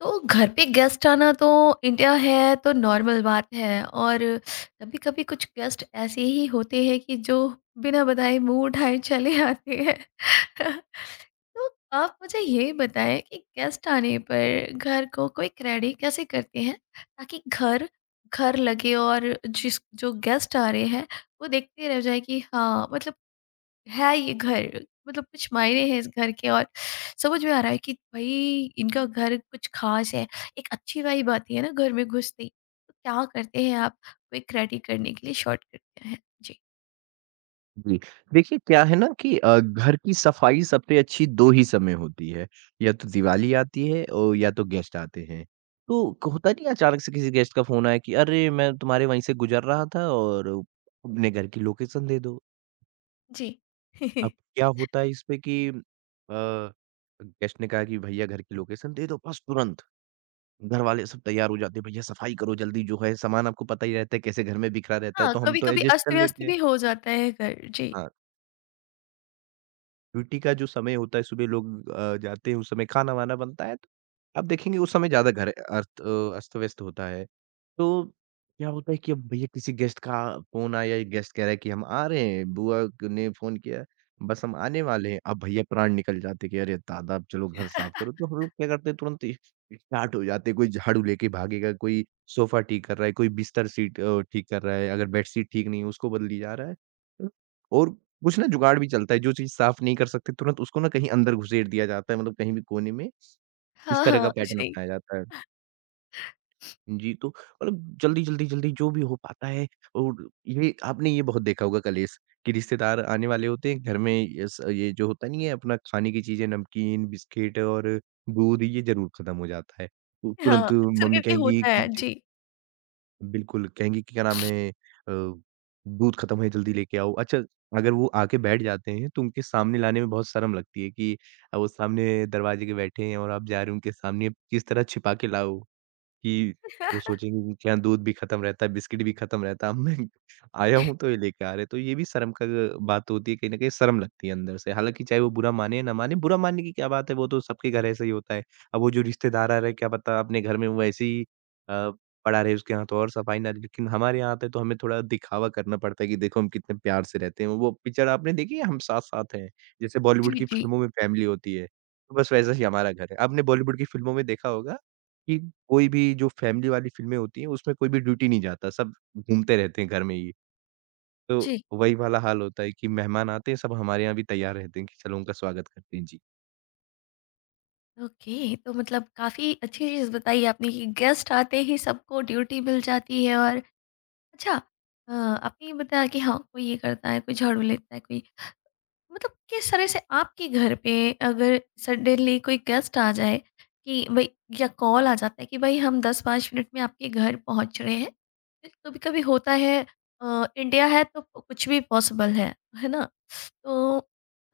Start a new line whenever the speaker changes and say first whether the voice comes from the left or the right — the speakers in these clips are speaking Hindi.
left: तो घर पे गेस्ट आना तो इंडिया है तो नॉर्मल बात है। और कभी कभी कुछ गेस्ट ऐसे ही होते हैं कि जो बिना बताए मुंह उठाए चले आते हैं। तो आप मुझे ये बताएं कि गेस्ट आने पर घर को क्विक रेडी कैसे करते हैं ताकि घर घर लगे और जिस जो गेस्ट आ रहे हैं वो देखते रह जाए कि हाँ मतलब है ये घर। मतलब कुछ मायने हैं इस घर के और समझ में आ रहा है कि भाई इनका घर कुछ खास है। एक अच्छी वाइब आती है ना घर में घुसते ही। तो क्या करते हैं आप क्विक रेडी करने के लिए शॉर्ट करते हैं जी?
right: जी, देखिए क्या है ना कि घर की सफाई सबसे अच्छी 2 ही समय होती है, या तो दिवाली आती है और या तो गेस्ट आते हैं। तो क होता नहीं है अचानक से किसी गेस्ट का फ़ोन आया कि अरे! मैं तुम्हारे वहीं से गुज़र रहा था और अपने घर की लोकेशन दे दो।
left: जी।
right: अब क्या होता है इस पे कि गेस्ट ने कहा कि भैया घर की लोकेशन दे दो बस तुरंत। घर वाले सब तैयार हो जाते हैं, भैया सफाई करो जल्दी जो है सामान आपको पता ही रहता है कैसे घर में बिखरा रहता है
left: हाँ
right: तो हम
left: कभी
right: तो
left: कभी
right: एडजस्ट कर
left: अस्त व्यस्त
right: लेते हैं।
left: भी हो जाता है घर जी।
right: हाँ। ड्यूटी का जो समय होता है सुबह लोग जाते हैं उस समय खाना-वाना बनता है, तो आप देखेंगे उस समय ज़्यादा घर अस्त-व्यस्त होता है। तो क्या होता है कि अब भैया किसी गेस्ट का फ़ोन आया या गेस्ट कह रहा है कि हम आ रहे हैं, बुआ ने फ़ोन किया, बस हम आने वाले हैं। अब भैया प्राण निकल जाते हैं कि अरे दादा अब चलो घर साफ करो, तो हम लोग क्या करते हैं तुरंत ही स्टार्ट हो जाते हैं, कोई झाड़ू लेके भागेगा, कोई सोफ़ा ठीक कर रहा है, कोई बिस्तर ठीक कर रहा है, अगर बेडशीट ठीक नहीं है उसको बदली जा रहा है। और कुछ ना जुगाड़ भी चलता है, जो चीज़ साफ़ नहीं कर सकते तुरंत उसको ना कहीं अंदर घुसेड़ दिया जाता है, मतलब कहीं भी कोने में इस
left: हाँ
right: तरह का
left: हाँ
right: पैटर्न
left: सही।
right: अपनाया जाता है। जी, तो मतलब जल्दी, जल्दी, जल्दी जो भी हो पाता है और ये आपने ये बहुत देखा होगा कलेश कि रिश्तेदार आने वाले होते हैं, घर में ये जो होता नहीं है अपना खाने की चीज़ें नमकीन, बिस्किट और दूध ये ज़रूर खत्म हो जाता है। तो
left: हाँ
right: तुरंत
left: अक्सर
right: मम्मी
left: करके
right: कहेंगी
left: होता है
right: कि
left: जी।
right: बिल्कुल, कहेंगे कि क्या नाम है दूध खत्म है जल्दी लेके आओ। अच्छा, अगर वो आके बैठ जाते हैं तो उनके सामने लाने में बहुत शर्म लगती है कि वो सामने दरवाजे के बैठे हैं और आप जा रहे हो उनके सामने, किस तरह छिपा के लाओ? कि वो सोचेंगे कि क्या दूध भी खत्म रहता है, बिस्किट भी खत्म रहता है, अब मैं आया हूँ तो ये लेके आ रहे हैं। तो ये भी शर्म का ग बात होती है, कहीं न कहीं शर्म लगती है अंदर से। हालाँकि चाहे वो बुरा माने या ना माने, बुरा मानने की क्या बात है, वो तो सबके घर ऐसा ही होता है। अब वो जो रिश्तेदार आ रहे हैं, क्या पता अपने घर में वो ऐसे ही अ, पड़ा रहे, उसके यहाँ तो और सफाई ना रही। लेकिन हमारे यहाँ आता है तो हमें थोड़ा दिखावा करना पड़ता है कि देखो हम कितने प्यार से रहते हैं। वो पिक्चर आपने देखी है हम साथ-साथ हैं? जैसे
left: जी
right: बॉलीवुड की
left: जी
right: फ़िल्मों में फैमिली होती है, तो बस वैसा ही हमारा घर है। आपने बॉलीवुड की फ़िल्मों में देखा होगा? कि कोई भी जो फैमिली वाली फ़िल्में होती हैं, उसमें कोई भी ड्यूटी नहीं जाता, सब घूमते रहते हैं घर में ही। तो
left: जी।
right: वही वाला हाल होता है कि मेहमान आते हैं, सब हमारे यहाँ भी तैयार रहते हैं कि चलो उनका स्वागत करते हैं। जी।
left: ओके, तो मतलब काफी अच्छी चीज बताई आपने कि गेस्ट आते ही सबको ड्यूटी मिल जाती है। और अच्छा, आपने ये बताया कि हाँ कोई ये करता है, कोई झाड़ू लेता है, कोई, मतलब किस तरह से आपके घर पे अगर सडनली कोई गेस्ट आ जाए कि भाई, या कॉल आ जाता है कि भाई हम दस पाँच मिनट में आपके घर पहुंच रहे हैं। कभी कभी होता है, इंडिया है तो कुछ भी पॉसिबल है ना? तो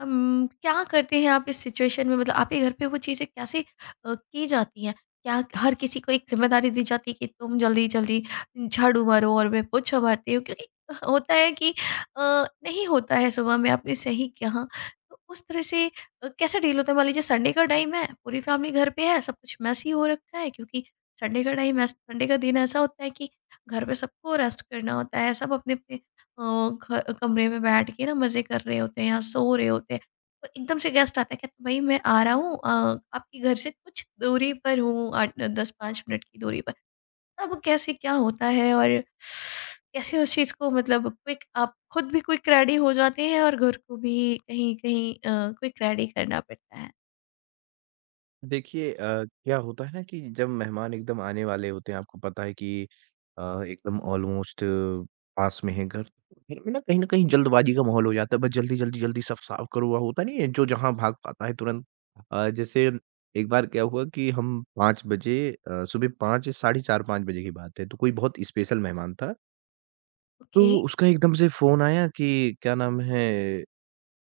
left: हम क्या करते हैं, आप इस सिचुएशन में मतलब आपके घर पे वो चीज़ें कैसे की जाती हैं? क्या हर किसी को एक जिम्मेदारी दी जाती है कि तुम जल्दी जल्दी झाड़ू मारो और मैं पोछा मारती हूँ? क्योंकि होता है कि अ, नहीं होता है सुबह में, आपने सही कहा। तो उस तरह से कैसा डील होता है? मान लीजिए संडे का टाइम है, पूरी फैमिली घर पे है, सब कुछ मेसी हो रखा है क्योंकि संडे का दिन ऐसा होता है कि घर पे सबको रेस्ट करना होता है, सब अपने-अपने अ, घ कमरे में बैठ के ना मज़े कर रहे होते हैं या सो रहे होते हैं। और एकदम से गेस्ट आता है, कहता है, "भई मैं आ रहा हूँ, आपके घर से कुछ दूरी पर हूँ, आठ 10-5 मिनट की दूरी पर।" अब कैसे क्या होता है और कैसे उस चीज़ को मतलब क्विक आप खुद भी क्विक रेडी हो जाते हैं और घर को भी कहीं कहीं क्विक रेडी करना पड़ता है।
right: देखिए क्या होता है ना कि जब मेहमान एकदम आने वाले होते हैं आपको पता है कि एकदम ऑलमोस्ट पास में है घर घर में ना कहीं जल्दबाजी का माहौल हो जाता है बस जल्दी जल्दी जल्दी सब साफ करो हुआ होता नहीं है जो जहां भाग पाता है तुरंत जैसे एक बार क्या हुआ कि हम 5 बजे सुबह 5, साढ़े 4-5 बजे की बात है तो कोई बहुत स्पेशल मेहमान था
left: ओके।
right: तो उसका एकदम से फोन आया कि क्या नाम है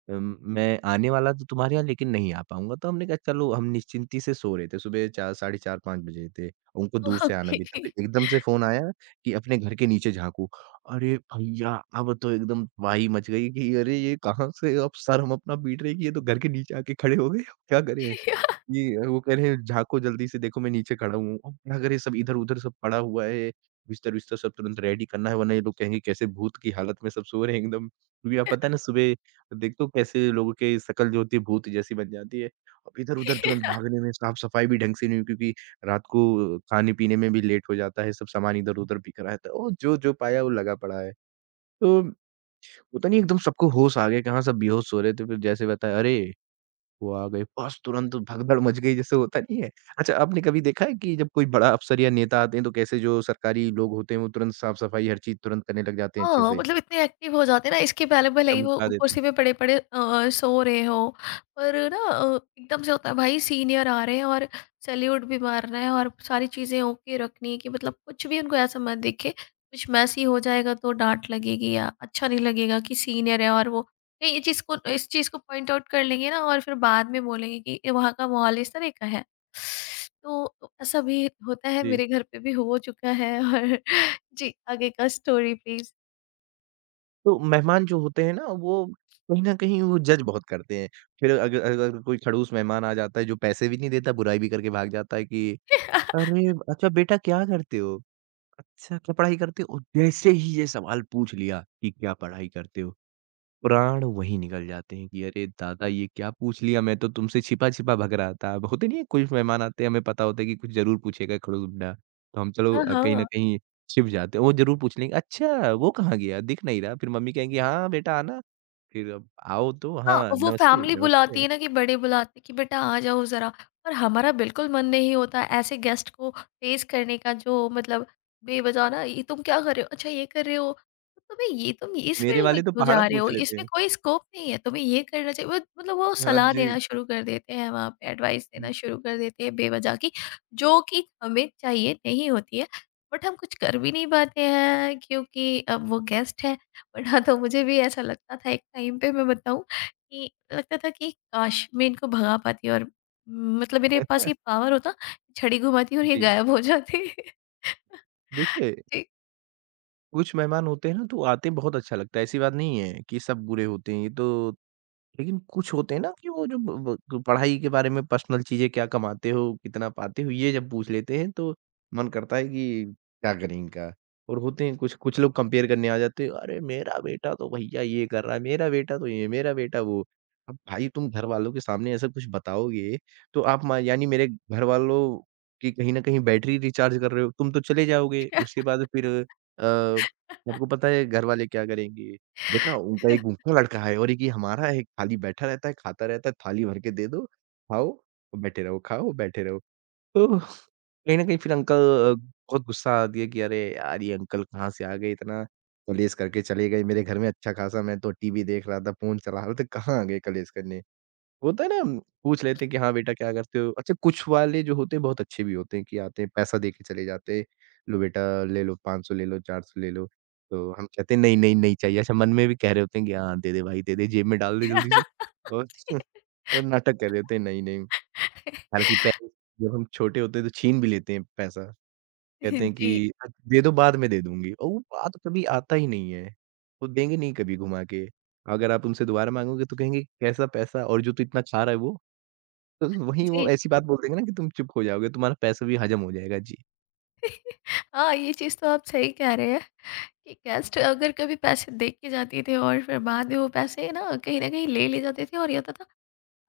right: मैं आने वाला तो तुम्हारे यहाँ लेकिन नहीं आ पाऊँगा। तो हमने कहा चलो हम निश्चिंती से सो रहे थे, सुबह 4 साढ़े 4-5 बजे थे, उनको दूर से आना
left: ओके।
right: भी था। फिर एकदम से फ़ोन आया कि अपने घर के नीचे झाँको। अरे भैया! अब तो एकदम तबाही मच गई कि अरे ये कहाँ से अब सर हम अपना पीट रहे हैं कि ये तो घर के नीचे आके खड़े हो गए, अब क्या करें? ये वो कह रहे हैं, "झाँको जल्दी से देखो मैं नीचे खड़ा हूँ।" अब क्या करें सब इधर-उधर सब पड़ा हुआ है, बिस्तर-विस्तर सब तुरंत रेडी करना है वरना ये लोग कहेंगे कैसे भूत की हालत में सब सो रहे हैं एकदम। क्योंकि आप पता है ना सुबह देखते हो कैसे लोगों की शक्ल जो होती है भूत जैसी बन जाती है। अब इधर-उधर तुरंत भागने में साफ-सफाई भी ढंग से नहीं हुई क्योंकि रात को खाने-पीने में भी लेट हो जाता है, सब सामान इधर-उधर बिखरा रहा है, तो जो-जो पाया वो लगा पड़ा है। तो पता नहीं एकदम सबको होश आ गया कि हाँ, सब बेहोश हो रहे थे, फिर जैसे बताया अरे! वो आ गए, बस तुरंत भगदड़ मच गई जैसे होता नहीं है। अच्छा आपने कभी देखा है कि जब कोई बड़ा अफ़सर या नेता आते हैं तो कैसे जो सरकारी लोग होते हैं वो तुरंत साफ-सफाई हर चीज़ तुरंत करने लग जाते हैं अच्छे
left: हाँ,
right: से,
left: मतलब इतने एक्टिव हो जाते हैं ना, इसके पहले भले ही वो
right: चमका देते हैं।
left: कुर्सी पे पड़े-पड़े सो रहे हो। पर ना, एकदम से होता है भाई सीनियर आ रहे हैं और सैल्यूट भी मारना है और सारी चीज़ें ओके रखनी है कि मतलब कुछ भी उनको ऐसा मत दिखे, कुछ मैसी हो जाएगा तो डाँट लगेगी या अच्छा नहीं लगेगा कि सीनियर है और वो, नहीं, ये चीज़ को इस चीज़ को पॉइंट आउट कर लेंगे ना और फिर बाद में बोलेंगे कि ये वहाँ का माहौल इस तरह का है। तो ऐसा भी होता है,
right: जी।
left: मेरे घर पे भी हो चुका है और जी, आगे का स्टोरी प्लीज़।
right: तो मेहमान जो होते हैं ना वो कहीं न कहीं वो जज बहुत करते हैं। फिर अगर अगर कोई खड़ूस मेहमान आ जाता है जो पैसे भी नहीं देता, बुराई भी करके भाग जाता है कि अरे! अच्छा बेटा क्या करते हो? अच्छा क्या पढ़ाई करते हो? और जैसे ही ये सवाल पूछ लिया कि क्या पढ़ाई करते हो? प्राण वहीं निकल जाते हैं कि अरे दादा ये क्या पूछ लिया मैं तो तुमसे छिपा-छिपा भग रहा था। अब होते नहीं है कुछ मेहमान आते हैं हमें पता होता है कि कुछ ज़रूर पूछेगा खड़ूस-मुंडा। तो हम चलो
left: 嗯
right: कहीं न
left: 哼，
right: कहीं छिप जाते हैं। वो ज़रूर पूछ लेंगे अच्छा वो कहाँ गया? दिख नहीं रहा। फिर मम्मी कहेंगी हाँ बेटा आना। फिर अब आओ तो
left: हाँ,
right: हाँ
left: वो
right: नमस्ते,
left: फैमिली बुलाती
right: नमस्ते।
left: है ना कि बड़े बुलाते हैं कि बेटा आ जाओ ज़रा, और हमारा बिल्कुल मन नहीं होता ऐसे गेस्ट को फेस करने का जो, मतलब बेवजह ना, ये तुम क्या कर रहे हो? अच्छा ये कर रहे हो? तो तुम्हें ये, तुम इस
right: मेरे
left: फ़ील्ड में
right: वाले तो
left: क्यों
right: पहाड़ा
left: जा रहे हो?
right: पूछ लेते
left: इसमें
right: हैं।
left: कोई स्कोप नहीं है, तुम्हें ये करना चाहिए। वो मतलब वो
right: हाँ
left: सलाह
right: जी।
left: देना शुरू कर देते हैं वहाँ पे, एडवाइस देना शुरू कर देते हैं बेवजह की, जो कि हमें चाहिए नहीं होती है। बट हम कुछ कर भी नहीं पाते हैं क्योंकि अब वो गेस्ट हैं। वरना तो मुझे भी ऐसा लगता था एक टाइम पे, मैं बताऊँ, कि लगता था कि काश मैं इनको भगा पाती और मतलब मेरे पास ये पावर होता, छड़ी घुमाती और ये
right: जी।
left: गायब हो जाते।
right: देखिए
left: जी,
right: कुछ मेहमान होते हैं ना तो आते बहुत अच्छा लगता है। ऐसी बात नहीं है कि सब बुरे होते हैं। ये तो लेकिन कुछ होते हैं ना कि वो जो ब ब पढ़ाई के बारे में पर्सनल चीज़ें क्या कमाते हो, कितना पाते हो, ये जब पूछ लेते हैं तो मन करता है कि क्या करें इनका? और होते हैं कुछ कुछ लोग कंपेयर करने आ जाते हैं, अरे! मेरा बेटा तो भैया ये कर रहा है, मेरा बेटा तो ये, मेरा बेटा वो। अब भाई तुम घरवालों के सामने ऐसा कुछ बताओगे तो आप मा यानी मेरे घरवालों की कहीं न कहीं बैटरी रिचार्ज कर रहे हो, तुम तो चले जाओगे। उसके बाद फिर आपको पता है घरवाले क्या करेंगे? देखा उनका एक उनका लड़का है और एक ये हमारा है, खाली बैठा रहता है, खाता रहता है, थाली भर के दे दो, खाओ, बैठे रहो, खाओ, बैठे रहो। तो कहीं न कहीं फिर अ, बहुत गुस्सा आ गया कि अरे यार! ये अंकल कहाँ से आ गए, इतना कलेश करके चले गए मेरे घर में अच्छा-खासा मैं तो टीवी देख रहा था, फ़ोन चला रहा था, कहाँ आ गए कलेश करने। होता है ना हम पूछ लेते हैं कि हाँ बेटा क्या करते हो? अच्छा कुछ वाले जो होते हैं बहुत अच्छे भी होते हैं कि आते हैं पैसा दे के चले जाते हैं, लो बेटा ले लो 500 ले लो 400 ले लो। तो हम कहते हैं नहीं, नहीं, नहीं चाहिए। अच्छा मन में भी कह रहे होते हैं कि हाँ दे दे भाई दे दे जेब में डाल दे जल्दी से। और और नाटक कर रहे होते हैं नहीं, नहीं। हालाँकि पेरेंट्स जब हम छोटे होते हैं तो छीन भी लेते हैं पैसा। कहते हैं
left: जी,
right: कि दे दो बाद में दे दूँगी" और वो बाद कभी आता ही नहीं है। वो देंगे नहीं कभी घुमा के। अगर आप उनसे दोबारा माँगोगे तो कहेंगे कैसा पैसा और जो तू इतना खा रहा है वो? तो वहीं वो
left: जी।
right: ऐसी बात बोल देंगे ना कि तुम चुप हो जाओगे, तुम्हारा पैसा भी हजम हो जाएगा। जी।
left: हाँ, ये चीज़ तो आप सही कह रहे हैं कि गेस्ट अगर कभी पैसे दे के जाते थे और फिर बाद में वो पैसे ना कहीं न कहीं ले ले जाते थे और ये होता था,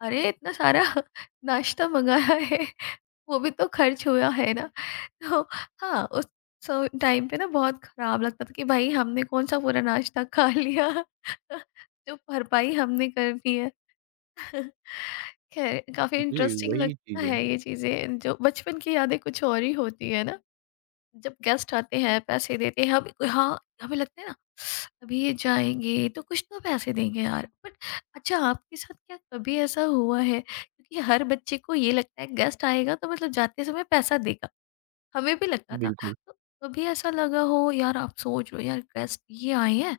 left: "अरे! इतना सारा नाश्ता मँगाया है।" वो भी तो खर्च हुआ है ना। तो हाँ, उस टाइम पे ना बहुत खराब लगता था कि भाई हमने कौन-सा पूरा नाश्ता खा लिया। जो भरपाई हमने कर दी है। खैर, काफ़ी
right: जी,
left: इंटरेस्टिंग
right: वही
left: लगता
right: चीज़ है।
left: है ये चीज़ें, जो बचपन की यादें कुछ और ही होती है ना। जब गेस्ट आते हैं पैसे देते हैं, हम, हाँ, हमें लगता है ना अभी ये जाएंगे तो कुछ तो पैसे देंगे यार। बट अच्छा, आपके साथ क्या कभी ऐसा हुआ है, क्योंकि हर बच्चे को ये लगता है गेस्ट आएगा तो मतलब जाते समय पैसा देगा, हमें भी लगता था,
right: बिल्कुल।
left: तो कभी ऐसा लगा हो यार, आप सोच रहे हो यार गेस्ट ये आए हैं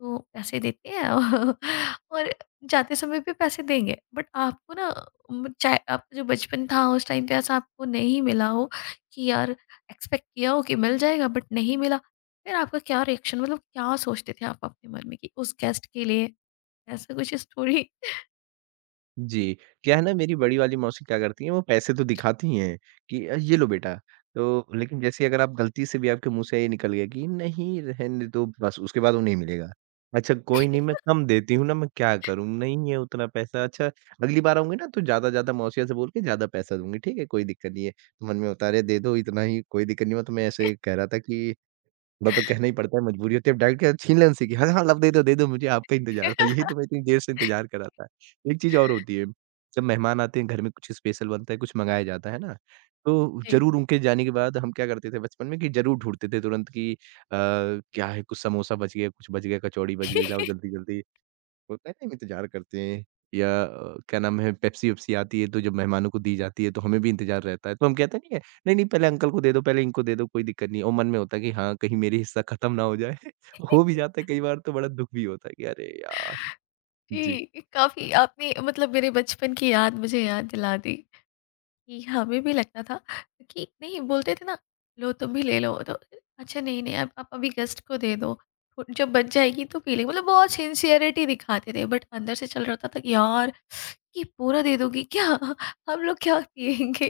left: तो पैसे देते हैं और जाते समय भी पैसे देंगे, बट आपको ना, चाहे आप, जो बचपन था उस टाइम पे ऐसा आपको नहीं मिला हो कि यार एक्सपेक्ट किया हो कि मिल जाएगा बट नहीं मिला, फिर आपका क्या रिएक्शन, मतलब क्या सोचते थे आप अपने मन में कि उस गेस्ट के लिए? ऐसा कुछ स्टोरी?
right: जी। क्या है ना मेरी बड़ी वाली मौसी क्या करती हैं वो पैसे तो दिखाती ही हैं कि ये लो बेटा। तो लेकिन जैसे ही अगर आप गलती से भी आपके मुँह से ये निकल गया कि नहीं रहने दो बस उसके बाद वो नहीं मिलेगा। अच्छा कोई नहीं मैं कम देती हूँ ना मैं क्या करूँ? नहीं है उतना पैसा। अच्छा अगली बार आऊँगी ना तो ज़्यादा-ज़्यादा मौसिया से बोल के ज़्यादा पैसा दूँगी। ठीक है कोई दिक्कत नहीं है। तो मन में होता है अरे दे दो इतना ही कोई दिक्कत नहीं मैं तुम्हें ऐसे ही कह रहा था कि थोड़ा तो कहना ही पड़ता है, मजबूरी होती है। अब डायरेक्ट क्या छीन लें उनसे कि हाँ, हाँ, लव दे दो मुझे आपका इंतज़ार था। यही तो मैं इतनी देर से इंतज़ार कर रहा था। एक चीज़ और होती है, जब मेहमान आते हैं घर में कुछ स्पेशल बनता है, कुछ मँगाया जाता है ना? तो
left: जी।
right: ज़रूर उनके जाने के बाद हम क्या करते थे बचपन में कि ज़रूर ढूँढते थे तुरंत कि क्या है कुछ समोसा बच गया, कुछ बच गया, कचौड़ी बच गई, लाओ जल्दी-जल्दी। होता है ना हम इंतज़ार करते हैं या क्या नाम है पेप्सी-वेप्सी आती है तो जब मेहमानों को दी जाती है तो हमें भी इंतज़ार रहता है। तो हम कहते नहीं है, नहीं, नहीं पहले अंकल को दे दो, पहले इनको दे दो कोई दिक्कत नहीं है और मन में होता है कि हाँ, कहीं मेरी हिस्सा खत्म ना हो जाए। हो भी जाता है कई बार तो बड़ा दुःख भी होता है कि अरे यार! जी।
left: जी, काफी आपने मतलब मेरे बचपन की याद मुझे याद दिला दी कि हमें भी लगता था कि, नहीं बोलते थे ना, लो तुम भी ले लो, तो अच्छा नहीं नहीं, आप, आप अभी गेस्ट को दे दो, जब बच जाएगी तो पी लेंगे। मतलब बहुत सिंसियरिटी दिखाते थे बट अंदर से चल रहा होता था कि यार, ये पूरा दे दोगी क्या? हम लोग क्या पिएंगे?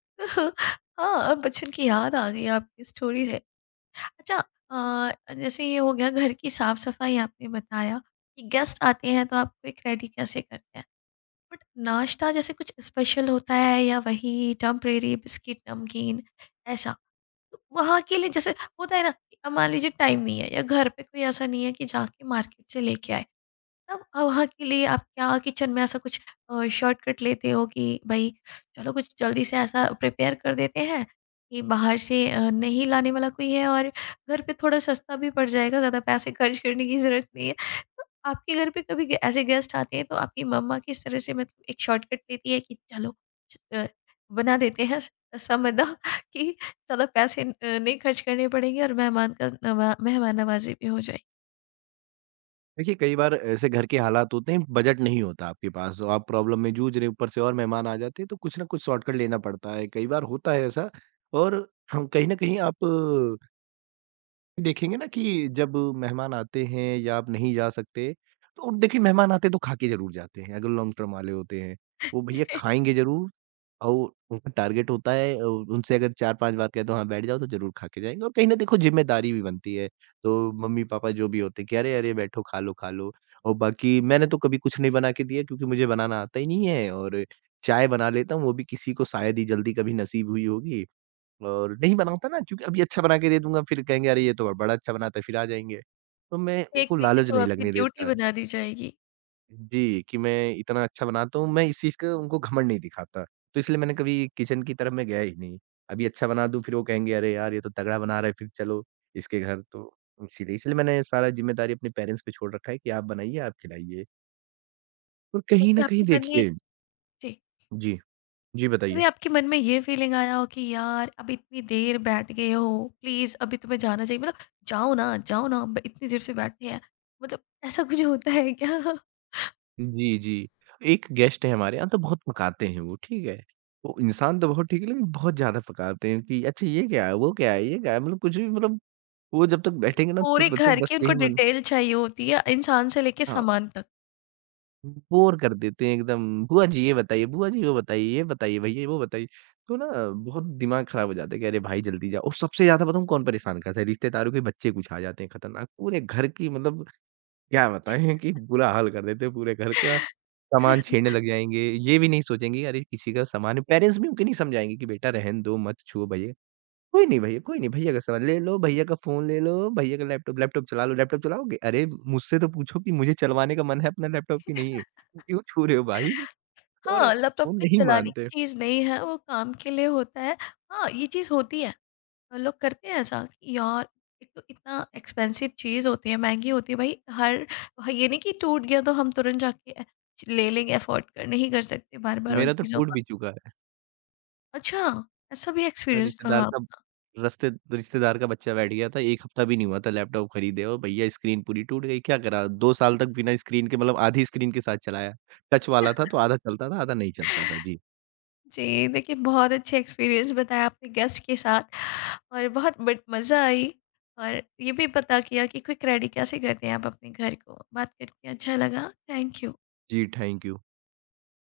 left: तो हाँ, अब बचपन की याद आ गई आपकी स्टोरी से। अच्छा, अ, जैसे ये हो गया घर की साफ सफाई, आपने बताया कि गेस्ट आते हैं तो आप क्विक रेडी कैसे करते हैं, बट नाश्ता जैसे कुछ स्पेशल होता है या वही टेम्परेरी बिस्किट नमकीन ऐसा, तो वहाँ के लिए, जैसे होता है ना कि अब मान लीजिए टाइम नहीं है या घर पे कोई ऐसा नहीं है कि जाके मार्केट से लेके आए, तब अब वहाँ के लिए आप क्या किचन में ऐसा कुछ शॉर्टकट लेते हो कि भाई चलो कुछ जल्दी से ऐसा प्रिपेयर कर देते हैं कि बाहर से नहीं, लाने वाला कोई है और घर पे थोड़ा सस्ता भी पड़ जाएगा, ज़्यादा पैसे खर्च करने की ज़रूरत नहीं है। आपके घर पे कभी ऐसे गेस्ट आते हैं तो आपकी मम्मा किस तरह से मतलब एक शॉर्टकट लेती है कि चलो च- अ, बना देते हैं, समझदा कि ज्यादा पैसे नहीं खर्च करने पड़ेंगे और मेहमान नवाजी भी हो जाएगी।
right: देखिए, कई बार ऐसे घर के हालात होते हैं, बजट नहीं होता आपके पास और आप प्रॉब्लम में जूझ रहे हैं, ऊपर से और मेहमान आ जाते हैं तो कुछ ना कुछ शॉर्टकट लेना पड़ता है। कई बार होता है ऐसा और हम कहीं न कहीं आप देखेंगे ना कि जब मेहमान आते हैं या आप नहीं जा सकते, तो देखिए मेहमान आते हैं तो खा के ज़रूर जाते हैं, अगर लॉन्ग टर्म वाले होते हैं। वो भैया खाएँगे ज़रूर और उनका टारगेट होता है उनसे अगर 4-5 बार कह दो हाँ, बैठ जाओ तो ज़रूर खा के जाएँगे और कहीं न देखो ज़िम्मेदारी भी बनती है। तो मम्मी-पापा जो भी होते हैं कि अरे, अरे! बैठो, खा लो और बाकी मैंने तो कभी कुछ नहीं बना के दिया क्योंकि मुझे बनाना आता ही नहीं है और चाय बना लेता हूँ, वो भी किसी को शायद ही जल्दी कभी नसीब हुई होगी। और नहीं बनाता ना क्योंकि अभी अच्छा बना के दे दूँगा फिर कहेंगे अरे ये तो बड़ा अच्छा बनाता है, फिर आ जाएँगे। तो मैं
left: एक
right: उनको
left: तरीके
right: लालच
left: से वो
right: नहीं
left: आपकी
right: लगने
left: ड्यूटी
right: देता
left: बना दी जाएगी।
right: जी, कि मैं इतना अच्छा बनाता हूँ, मैं इस चीज़ का उनको घमंड नहीं दिखाता। तो इसलिए मैंने कभी किचन की तरफ मैं गया ही नहीं। अभी अच्छा बना दूँ फिर वो कहेंगे अरे यार ये तो तगड़ा बना रहा है फिर चलो इसके घर तो इसलिए मैंने सारा ज़िम्मेदारी अपने पेरेंट्स पे छोड़ रखा है कि आप बनाइए, आप खिलाइए। और कहीं
left: कभी
right: न कहीं
left: आपके मन में,
right: देखिए
left: जी,
right: जी, जी
left: कभी
right: बताइए?
left: आपके मन में ये फीलिंग आया हो कि यार अब इतनी देर बैठ गए हो, प्लीज अभी तुम्हें जाना चाहिए, मतलब जाओ ना, जाओ ना, इतनी देर से बैठे हैं, मतलब ऐसा कुछ होता है क्या?
right: जी, जी। एक गेस्ट है हमारे यहाँ तो बहुत पकाते हैं वो, ठीक है? वो इंसान तो बहुत ठीक है लेकिन बहुत ज़्यादा पकाते हैं कि अच्छा ये क्या है, वो क्या है, ये क्या है? मतलब कुछ भी मतलब वो जब तक
left: तो
right: बैठेंगे ना
left: पूरे
right: चुप तो
left: घर
right: बस
left: की उनको
right: यही मन
left: डिटेल चाहिए होती है, इंसान से लेके
right: हाँ,
left: सामान तक।
right: बोर कर देते हैं एकदम। "बुआ जी ये बताइए, बुआ जी वो बताइए, ये बताइए, भैया वो बताइए।" तो ना बहुत दिमाग खराब हो जाता है कि अरे भाई जल्दी जाओ और सबसे ज़्यादा बताऊँ कौन परेशान करता है? रिश्तेदारों के बच्चे कुछ आ जाते हैं खतरनाक। पूरे घर की मतलब क्या बताएँ कि बुरा हाल कर देते हैं पूरे घर का, सामान छीनने लग जाएँगे, ये भी नहीं सोचेंगे अरे किसी का सामान है पेरेंट्स भी उनके नहीं समझाएँगे कि बेटा रहने दो मत छुओ भैया, कोई नहीं भैया कोई नहीं भैया का सामान ले लो, भैया का फ़ोन ले लो, भैया का लैपटॉप लैपटॉप चला लो, लैपटॉप चलाओगे? अरे मुझसे तो पूछो कि मुझे चलवाने का मन है अपना लैपटॉप कि नहीं है? क्यों छू रहे हो भाई? और
left: हाँ, लैपटॉप
right: वो
left: कोई
right: नहीं
left: चलाने की
right: मानते,
left: चीज़ नहीं है, वो काम के लिए होता है। हाँ, ये चीज़ होती है, और लोग करते हैं ऐसा कि यार, एक तो इतना एक्सपेंसिव चीज़ होती है, महँगी होती है भाई, हर, ये नहीं कि टूट गया तो हम तुरंत जाके ले लेंगे, अफ़ोर्ड कर नहीं कर सकते बार-बार उन
right: मेरा तो
left: चीज़ों
right: टूट
left: का।
right: भी चुका है।
left: अच्छा, ऐसा भी
right: मेरा
left: एक्सपीरियंस
right: रिश्तेदार
left: रहा?
right: का रस्ते रिश्तेदार का बच्चा बैठ गया था, 1 हफ्ता भी नहीं हुआ था लैपटॉप खरीदे और भैया स्क्रीन पूरी टूट गई, क्या करा? 2 साल तक बिना स्क्रीन के मतलब आधी स्क्रीन के साथ चलाया। टच वाला था तो आधा चलता था, आधा नहीं चलता था। जी।
left: जी, देखिए बहुत अच्छा एक्सपीरियंस बताया आपने गेस्ट के साथ, और बहुत बट मज़ा आई, और ये भी पता किया कि क्विक रेडी कैसे करते हैं आप अपने घर को। बात करके अच्छा लगा। Thank you.
right: जी, थैंक यू।